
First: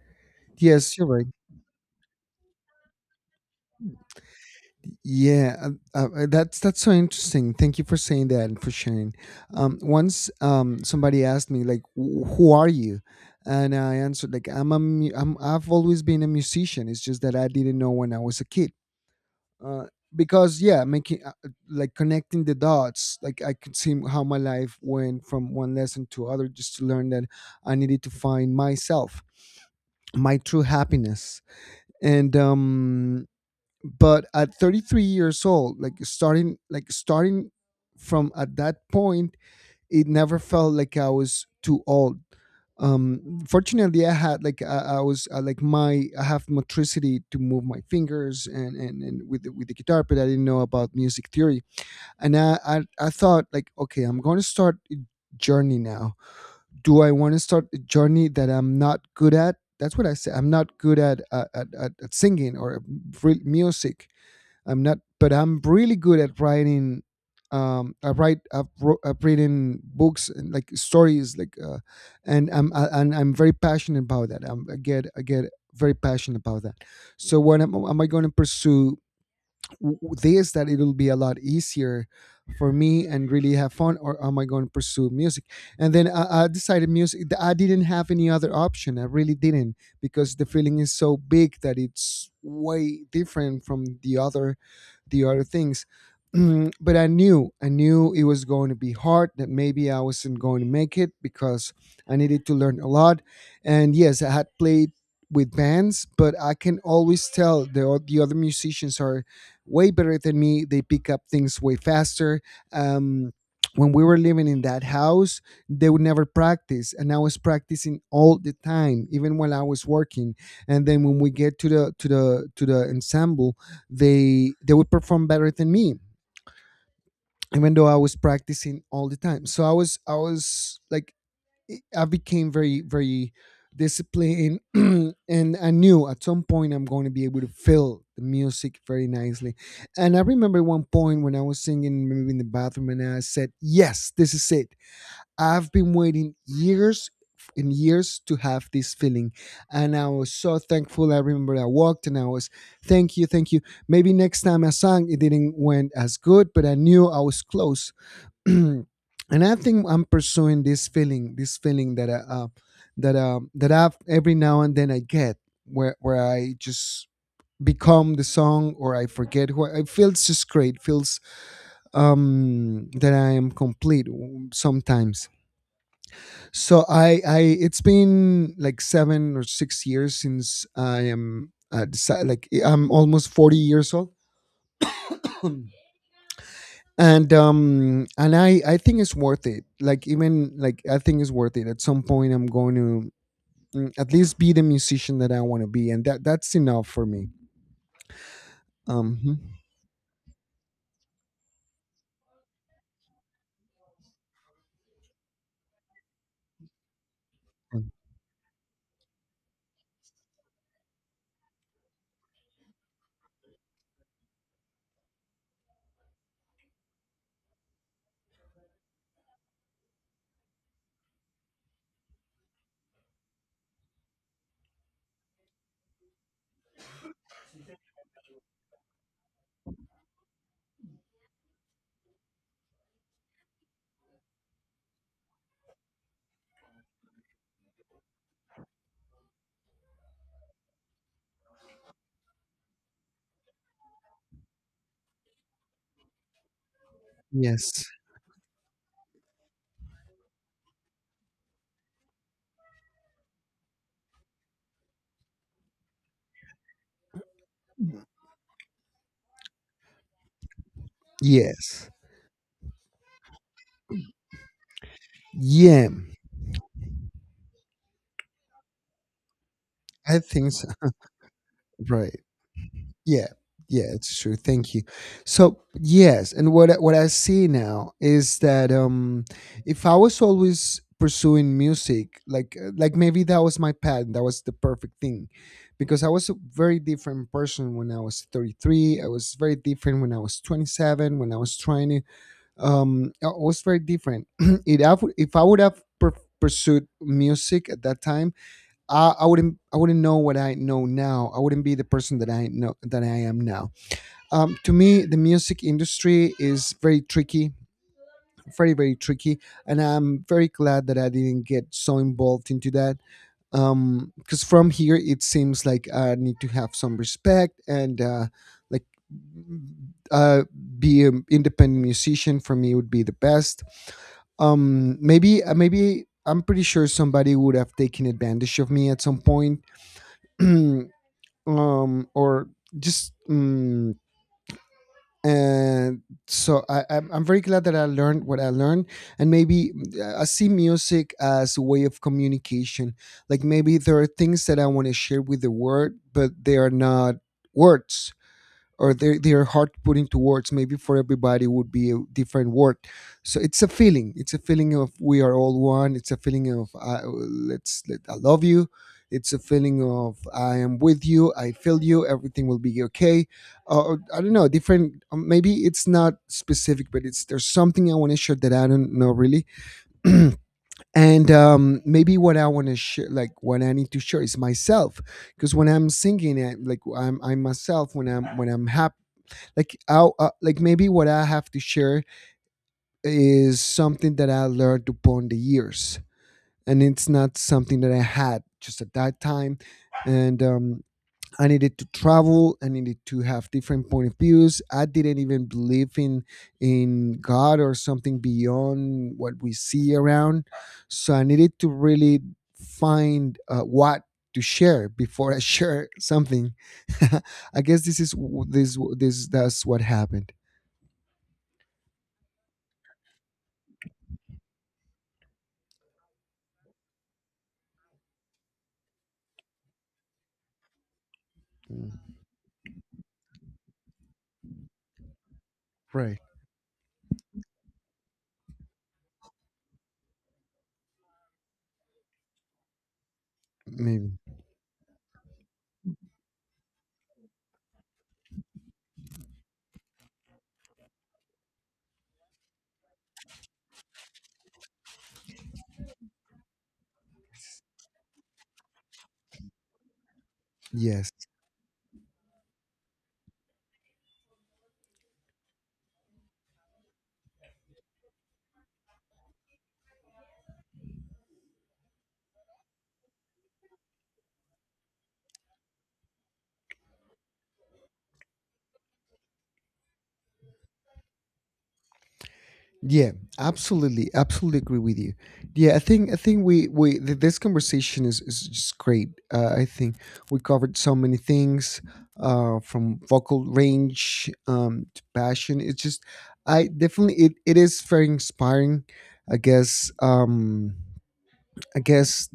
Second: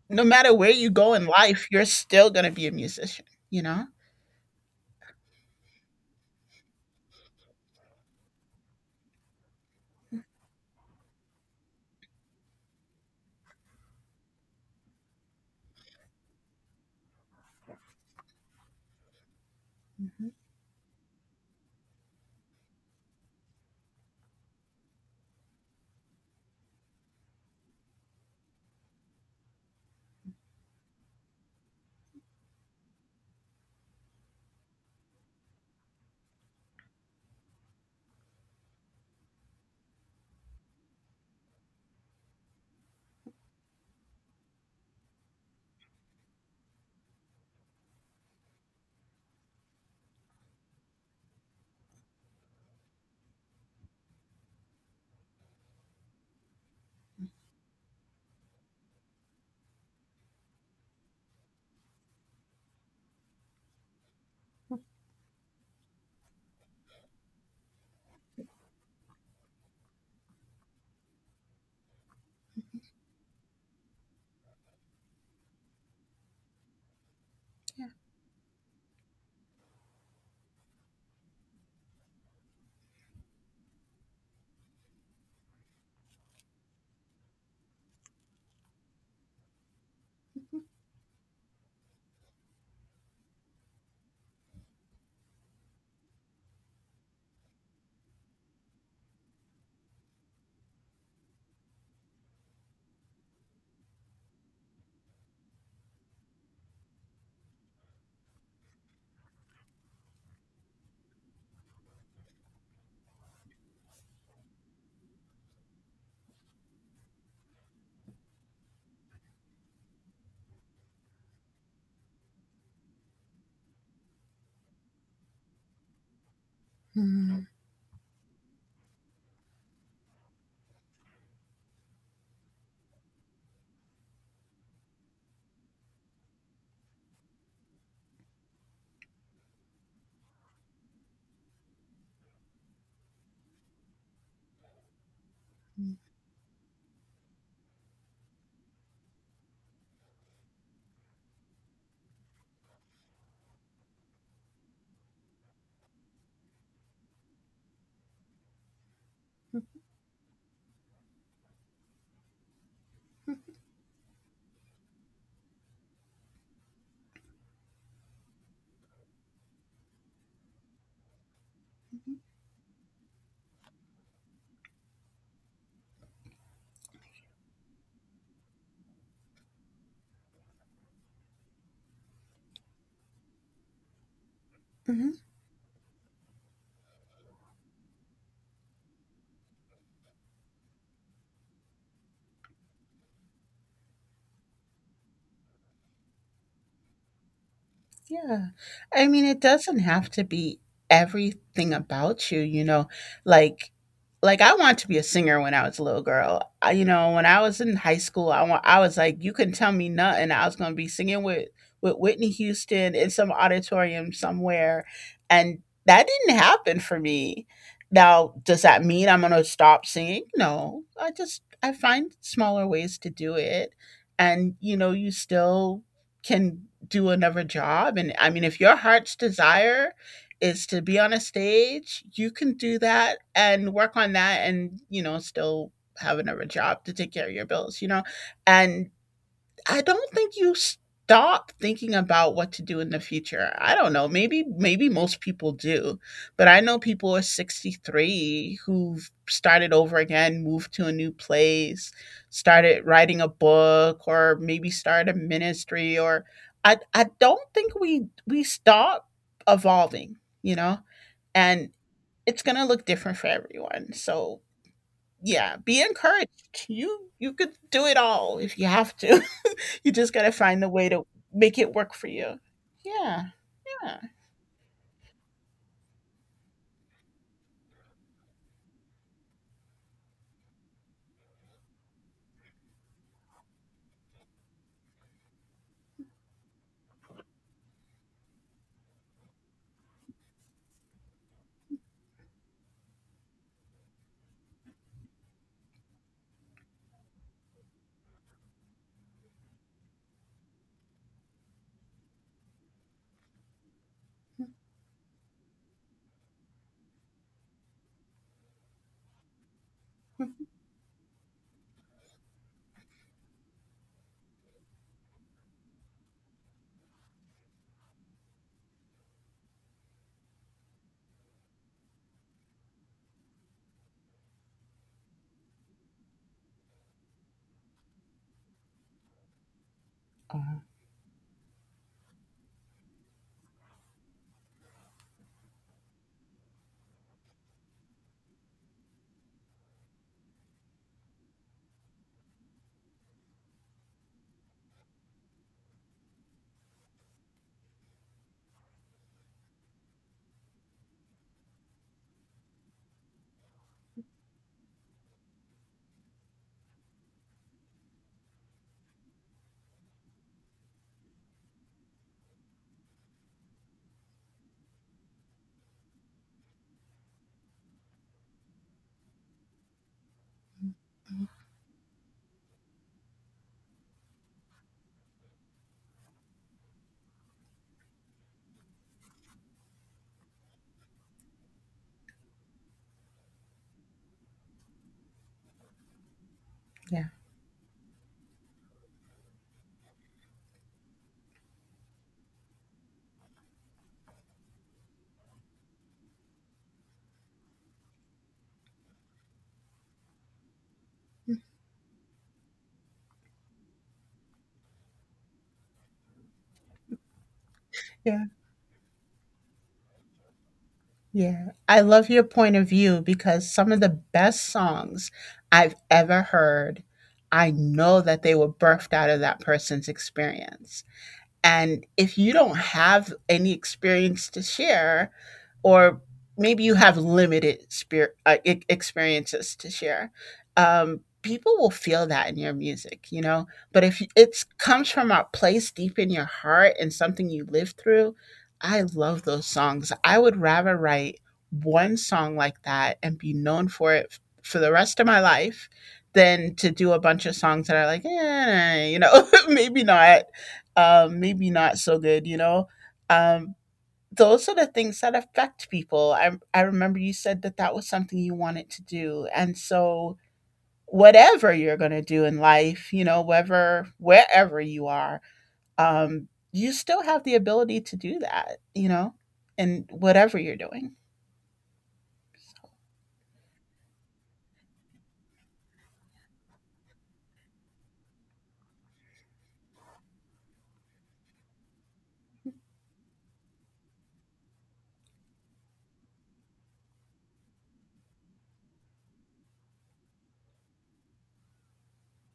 Speaker 2: no matter where you
Speaker 1: Yes, you're
Speaker 2: go in
Speaker 1: right.
Speaker 2: life, you're still gonna be a musician, you know?
Speaker 1: Yeah, that's so interesting. Thank you for saying that and for sharing. Once, somebody asked me, like, Who are you?" And I answered, like, I'm— I've always been a musician. It's just that I didn't know when I was a kid." Uh,
Speaker 2: Mhm.
Speaker 1: because, yeah, making, like, connecting the dots, like, I could see how my life went from one lesson to other, just to learn that I needed to find myself, my true happiness, and, but at 33 years old, like, starting— like starting from at that point, it never felt like I was too old. Fortunately, I had, like— I have motricity to move my fingers, and, with the guitar, but I didn't know about music theory. And I thought, like, okay, I'm going to start a journey now. Do I want to start a journey that I'm not good at? That's what I said. I'm not good at singing, or real music. I'm not. But I'm really good at writing. I write. I've written books and, like, stories, like, and I'm very passionate about that. I get very passionate about that. So what am,
Speaker 2: Yeah.
Speaker 1: am I going to pursue, this, that it'll be a lot easier for me and really have fun, or am I going to pursue music? And then I decided music. I didn't have any other option. I really didn't, because the feeling is so big that it's way different from the other— the other things. But I knew it was going to be hard, that maybe I wasn't going to make it, because I needed to learn a lot. And yes, I had played with bands, but I can always tell the other musicians are way better than me. They pick up things way faster. Um, when we were living in that house, they would never practice. And I was practicing all the time, even while I was working. And then, when we get to the ensemble, they would perform better than me,
Speaker 2: Mhm.
Speaker 1: even though I was practicing all the time. So I was like, I became very, very disciplined. And I knew at some point I'm going to be able to fill the music very nicely. And I remember one point, when I was singing, maybe in the bathroom, and I said, yes, this is it. I've been waiting years and years to have this feeling. And I was so thankful. I remember I walked and I was, thank you, thank you. Maybe next time I sang, it didn't went as good, but I knew I was close. And I think I'm pursuing this feeling that I, that that I've— every now and then, I get, where I just become the song, or I forget who I— it feels just great. Feels, that I am complete, sometimes. So, it's been like 7 or 6 years since I am, like, I'm almost 40 years old.
Speaker 2: Mhm.
Speaker 1: And I think it's worth it. Like, even like, I think it's worth it. At some point, I'm going to, at least, be the musician that I want to be, and that's enough for me.
Speaker 2: Yeah. I mean,
Speaker 1: Mhm.
Speaker 2: it doesn't have to be everything about you, you know, like like I wanted to be a singer when I was a little girl. I, you know, when I was in high school, I was like, you couldn't tell me nothing. I was going to be singing with Whitney Houston in some auditorium somewhere, and that didn't happen for me. Now, does that mean I'm going to stop singing? No. I find smaller ways to do it, and you know, you still can do another job. And I mean, if your heart's desire is to be on a stage, you can do that and work on that and, you know, still have another job to take care of your bills, you know? And I don't think you stop thinking about what to do in the future. I don't know. Maybe maybe most people do, but I know people at
Speaker 1: Yes.
Speaker 2: 63 who've started over again, moved to a new place, started writing a book or maybe started a ministry, or I don't think we stop evolving, you know? And
Speaker 1: Yes.
Speaker 2: it's going to look different for everyone. So, yeah, be
Speaker 1: Yeah.
Speaker 2: encouraged. You could do it all if you have to. You just
Speaker 1: I
Speaker 2: got to
Speaker 1: think
Speaker 2: find the
Speaker 1: so.
Speaker 2: way to make it work for
Speaker 1: Right.
Speaker 2: you. Yeah.
Speaker 1: Yeah, yeah,
Speaker 2: Yeah.
Speaker 1: it's true. Thank you. So yes, and what I see now is that, if I was always pursuing music, like, maybe that was my path, that was the perfect thing, because I was a very different person when I was 33. I was very different when I was 27. When I was trying to, I was very different. If I would have pursued music at that time, I wouldn't know what I know now. I wouldn't be the person that I know that I am now. To me, the music industry is very tricky, very, very tricky, and I'm very glad that I didn't get so involved into that. Because from here it seems like I need to have some respect, and, like, uh, be an independent musician, for me, would be the best. Maybe, maybe I'm pretty sure somebody would have taken advantage of me at some point.
Speaker 2: Oh,
Speaker 1: Or just, and so, I'm very glad that I learned what I learned. And maybe, I see music as a way of communication. Like, maybe there are things that I want to share with the world, but they are not words, or their heart putting towards. Maybe for everybody would be a different word. So it's a feeling, it's a feeling of, we are all one. It's a feeling of, I love you. It's a feeling of, I am with you, I feel you, everything will be okay. Or, I don't know, different. Maybe it's not specific, but it's there's something I want to share that I don't know, really. And maybe what I want to share, like what I need to share, is myself, because when I'm singing it, like, I'm myself, when I'm happy. Like, maybe what I have to share is something that I learned upon the years, and
Speaker 2: yeah.
Speaker 1: it's not something that I had just at that time. And I needed to travel. I needed to have different point of views. I didn't even believe in God, or something beyond what we see around. So I needed to really find, what to share before I share something. I guess this is
Speaker 2: Yeah.
Speaker 1: w- this that's what happened.
Speaker 2: Yeah. I love your point of view because some of the best songs I've ever heard, I know that they were birthed out of that person's experience. And
Speaker 1: Mm.
Speaker 2: if you don't have any experience to share, or
Speaker 1: Right.
Speaker 2: maybe you have limited spirit, experiences to share, people will feel that in your music, you know. But if
Speaker 1: Maybe.
Speaker 2: it comes from a place deep in your heart and something you lived through, I love those songs. I would rather write one song like that and be known for it for the rest of my life than to do a bunch of songs that are like, eh, nah," you know,
Speaker 1: Yes.
Speaker 2: maybe not so good, you know. Um, those are the things that affect people. I remember you said that that was something you wanted to do. And so, whatever you're going to do in life, you know, wherever you are, you still have the ability to do that, you know, in whatever you're doing.
Speaker 1: Yeah. Absolutely. Absolutely agree with you. Yeah. I think— I think this conversation is just great. I think we covered so many things, from vocal range, to passion. It's just, I definitely— it is very inspiring. I guess. I guess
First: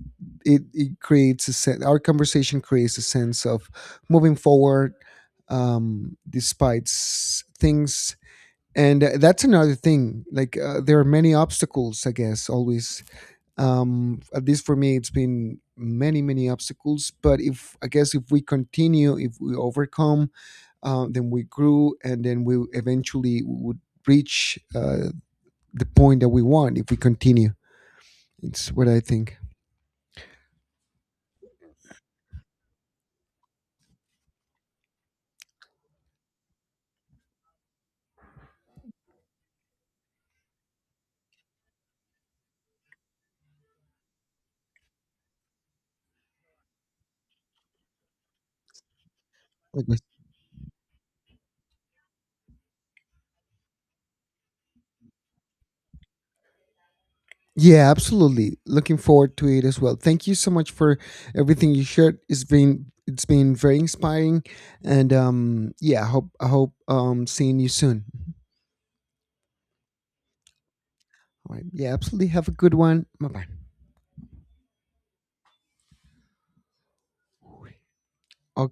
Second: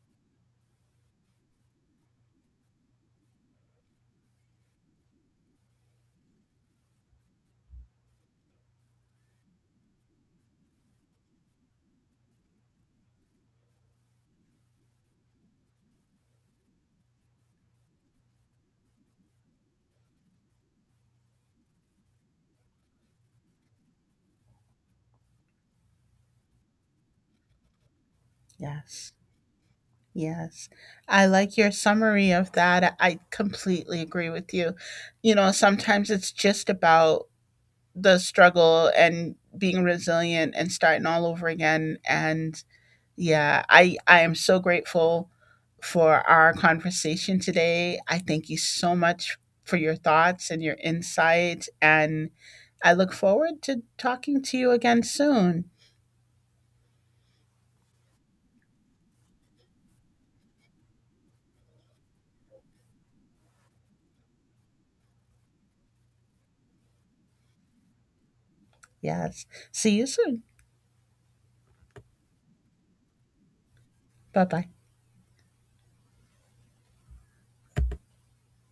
Speaker 1: it creates a sense— our conversation creates a sense of moving forward, despite things. And that's another thing. Like, there are many obstacles, I guess, always. At least for me, it's been many, many obstacles. But if— I guess, if we continue, if we overcome, then we grew, and then we eventually would reach, the point that we want, if we continue. It's what I
Speaker 2: Yes.
Speaker 1: think.
Speaker 2: Yes. I like your summary of that. I completely agree with you. You know, sometimes it's just about the struggle and being resilient and starting all over again, and yeah, I am so grateful for our conversation today. I thank you so much for your
Speaker 1: like
Speaker 2: thoughts and your insight, and I look forward to talking to you again soon.
Speaker 1: Yeah, absolutely. Looking forward to it as well. Thank you so much for everything you shared. It's been very inspiring, and yeah, I hope seeing you soon.
Speaker 2: Yes. See you soon.
Speaker 1: All right. Yeah, absolutely. Have a good one. Bye bye.
Speaker 2: Bye bye.
Speaker 1: Okay.